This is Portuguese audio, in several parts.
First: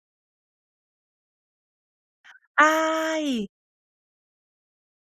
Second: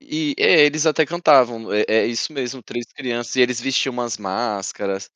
E, é, eles até cantavam, é é isso mesmo, 3 crianças e Ai. eles vestiam umas máscaras.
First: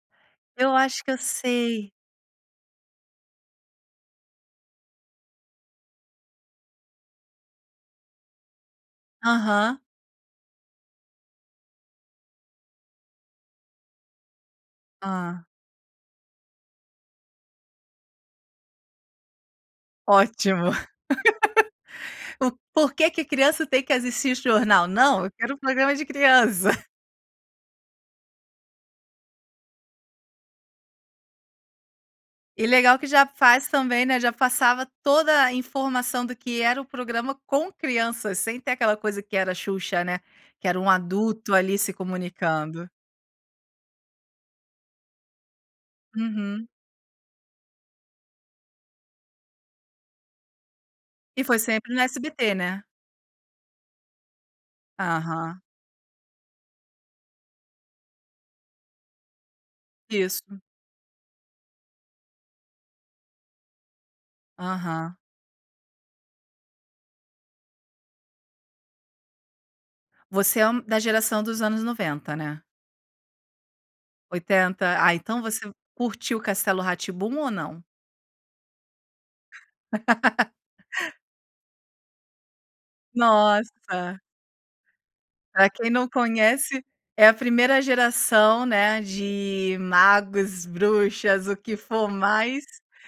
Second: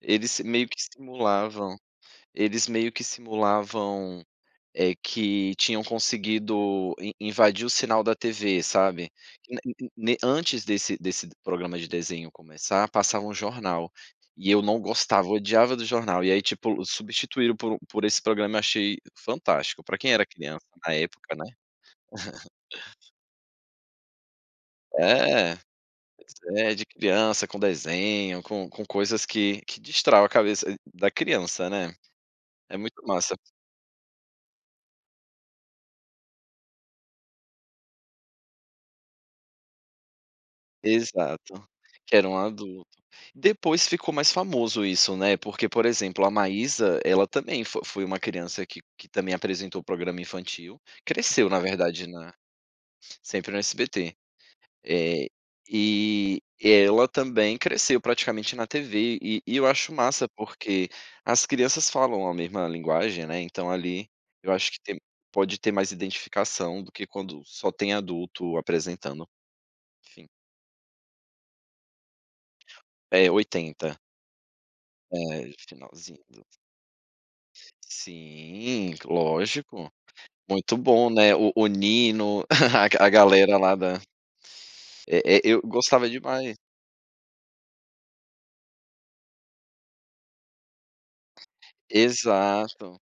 Eles meio Eu que acho que eu simulavam sei. eles meio que simulavam, eh, que tinham conseguido in invadir o sinal da TV, sabe. In ne Aham. ne ne antes desse desse programa de desenho começar, passava um jornal, e eu não gostava, eu Hã. odiava do jornal. E aí, tipo, substituíram por por esse programa, e achei fantástico, para quem era criança Ótimo, na época, né. o por que que a criança tem que assistir esse jornal? Não, eu quero É, um programa de pois criança. é, de criança com desenho, com com coisas que que destravam a cabeça da criança, né, E é legal muito que já massa. faz também, né, já passava toda a informação, do que era o programa com crianças, sem ter aquela coisa que era Xuxa, né, que era um adulto Exato, ali se que era um adulto. comunicando. Depois ficou mais famoso isso, né, porque, por exemplo, a Uhum. Maísa, ela também fo foi uma criança que que também apresentou programa infantil, E cresceu, foi na sempre no verdade na SBT, né? sempre no SBT. Eh, Aham. e ela também cresceu praticamente na TV e e eu acho massa, Isso. porque as crianças falam a mesma linguagem, né, então ali, eu acho que tem Aham. pode ter mais identificação, do que quando só tem adulto apresentando. Sim. Você é um da geração dos anos 90, né? É, 80. 80, ah, então É, você finalzinho curtiu o do Castelo Rá-Tim-Bum, ou não? Sim, lógico, muito bom, né, o o Nino, a a galera lá da Nossa. É é, eu Para quem não gostava demais. conhece, é a 1ª geração, né, de magos, bruxas, o que for mais, Exato.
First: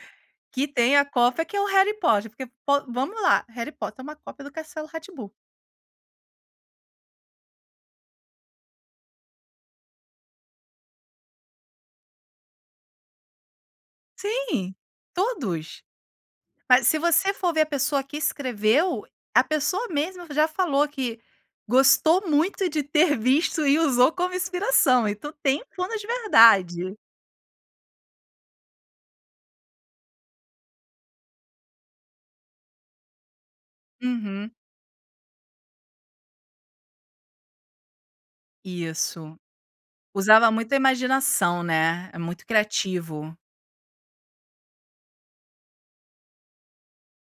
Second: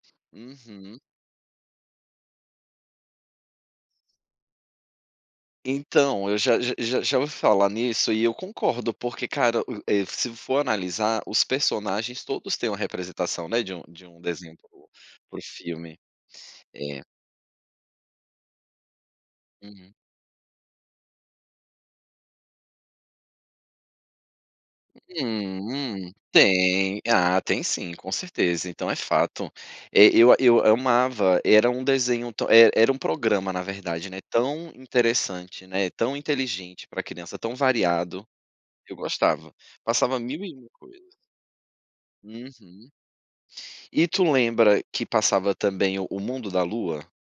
que tem Uhum. a cópia que é o Harry Potter porque, pô, vamos lá, Harry Potter é uma cópia do Castelo Rá-Tim-Bum. Então, eu já já já já ouvi falar nisso, e eu concordo, porque cara, u e se for analisar, os personagens todos têm uma representação, né, de um de um desenho para Sim, o para o todos. filme. Mas se É. você for ver, a pessoa que escreveu, a pessoa Uhum. mesmo já falou que gostou muito de ter visto e usou como inspiração. Então, tem um plano de Hum, verdade. tem, ah, tem sim, com certeza. Então, é fato. É, eu eu amava, era um desenho, e era um programa na verdade, né, Uhum. tão interessante, né, tão inteligente para criança, tão variado. Eu Isso, gostava, passava mil usava e uma muita coisas. imaginação, né, é muito Uhum. criativo. E tu lembra que passava também O Mundo da Lua?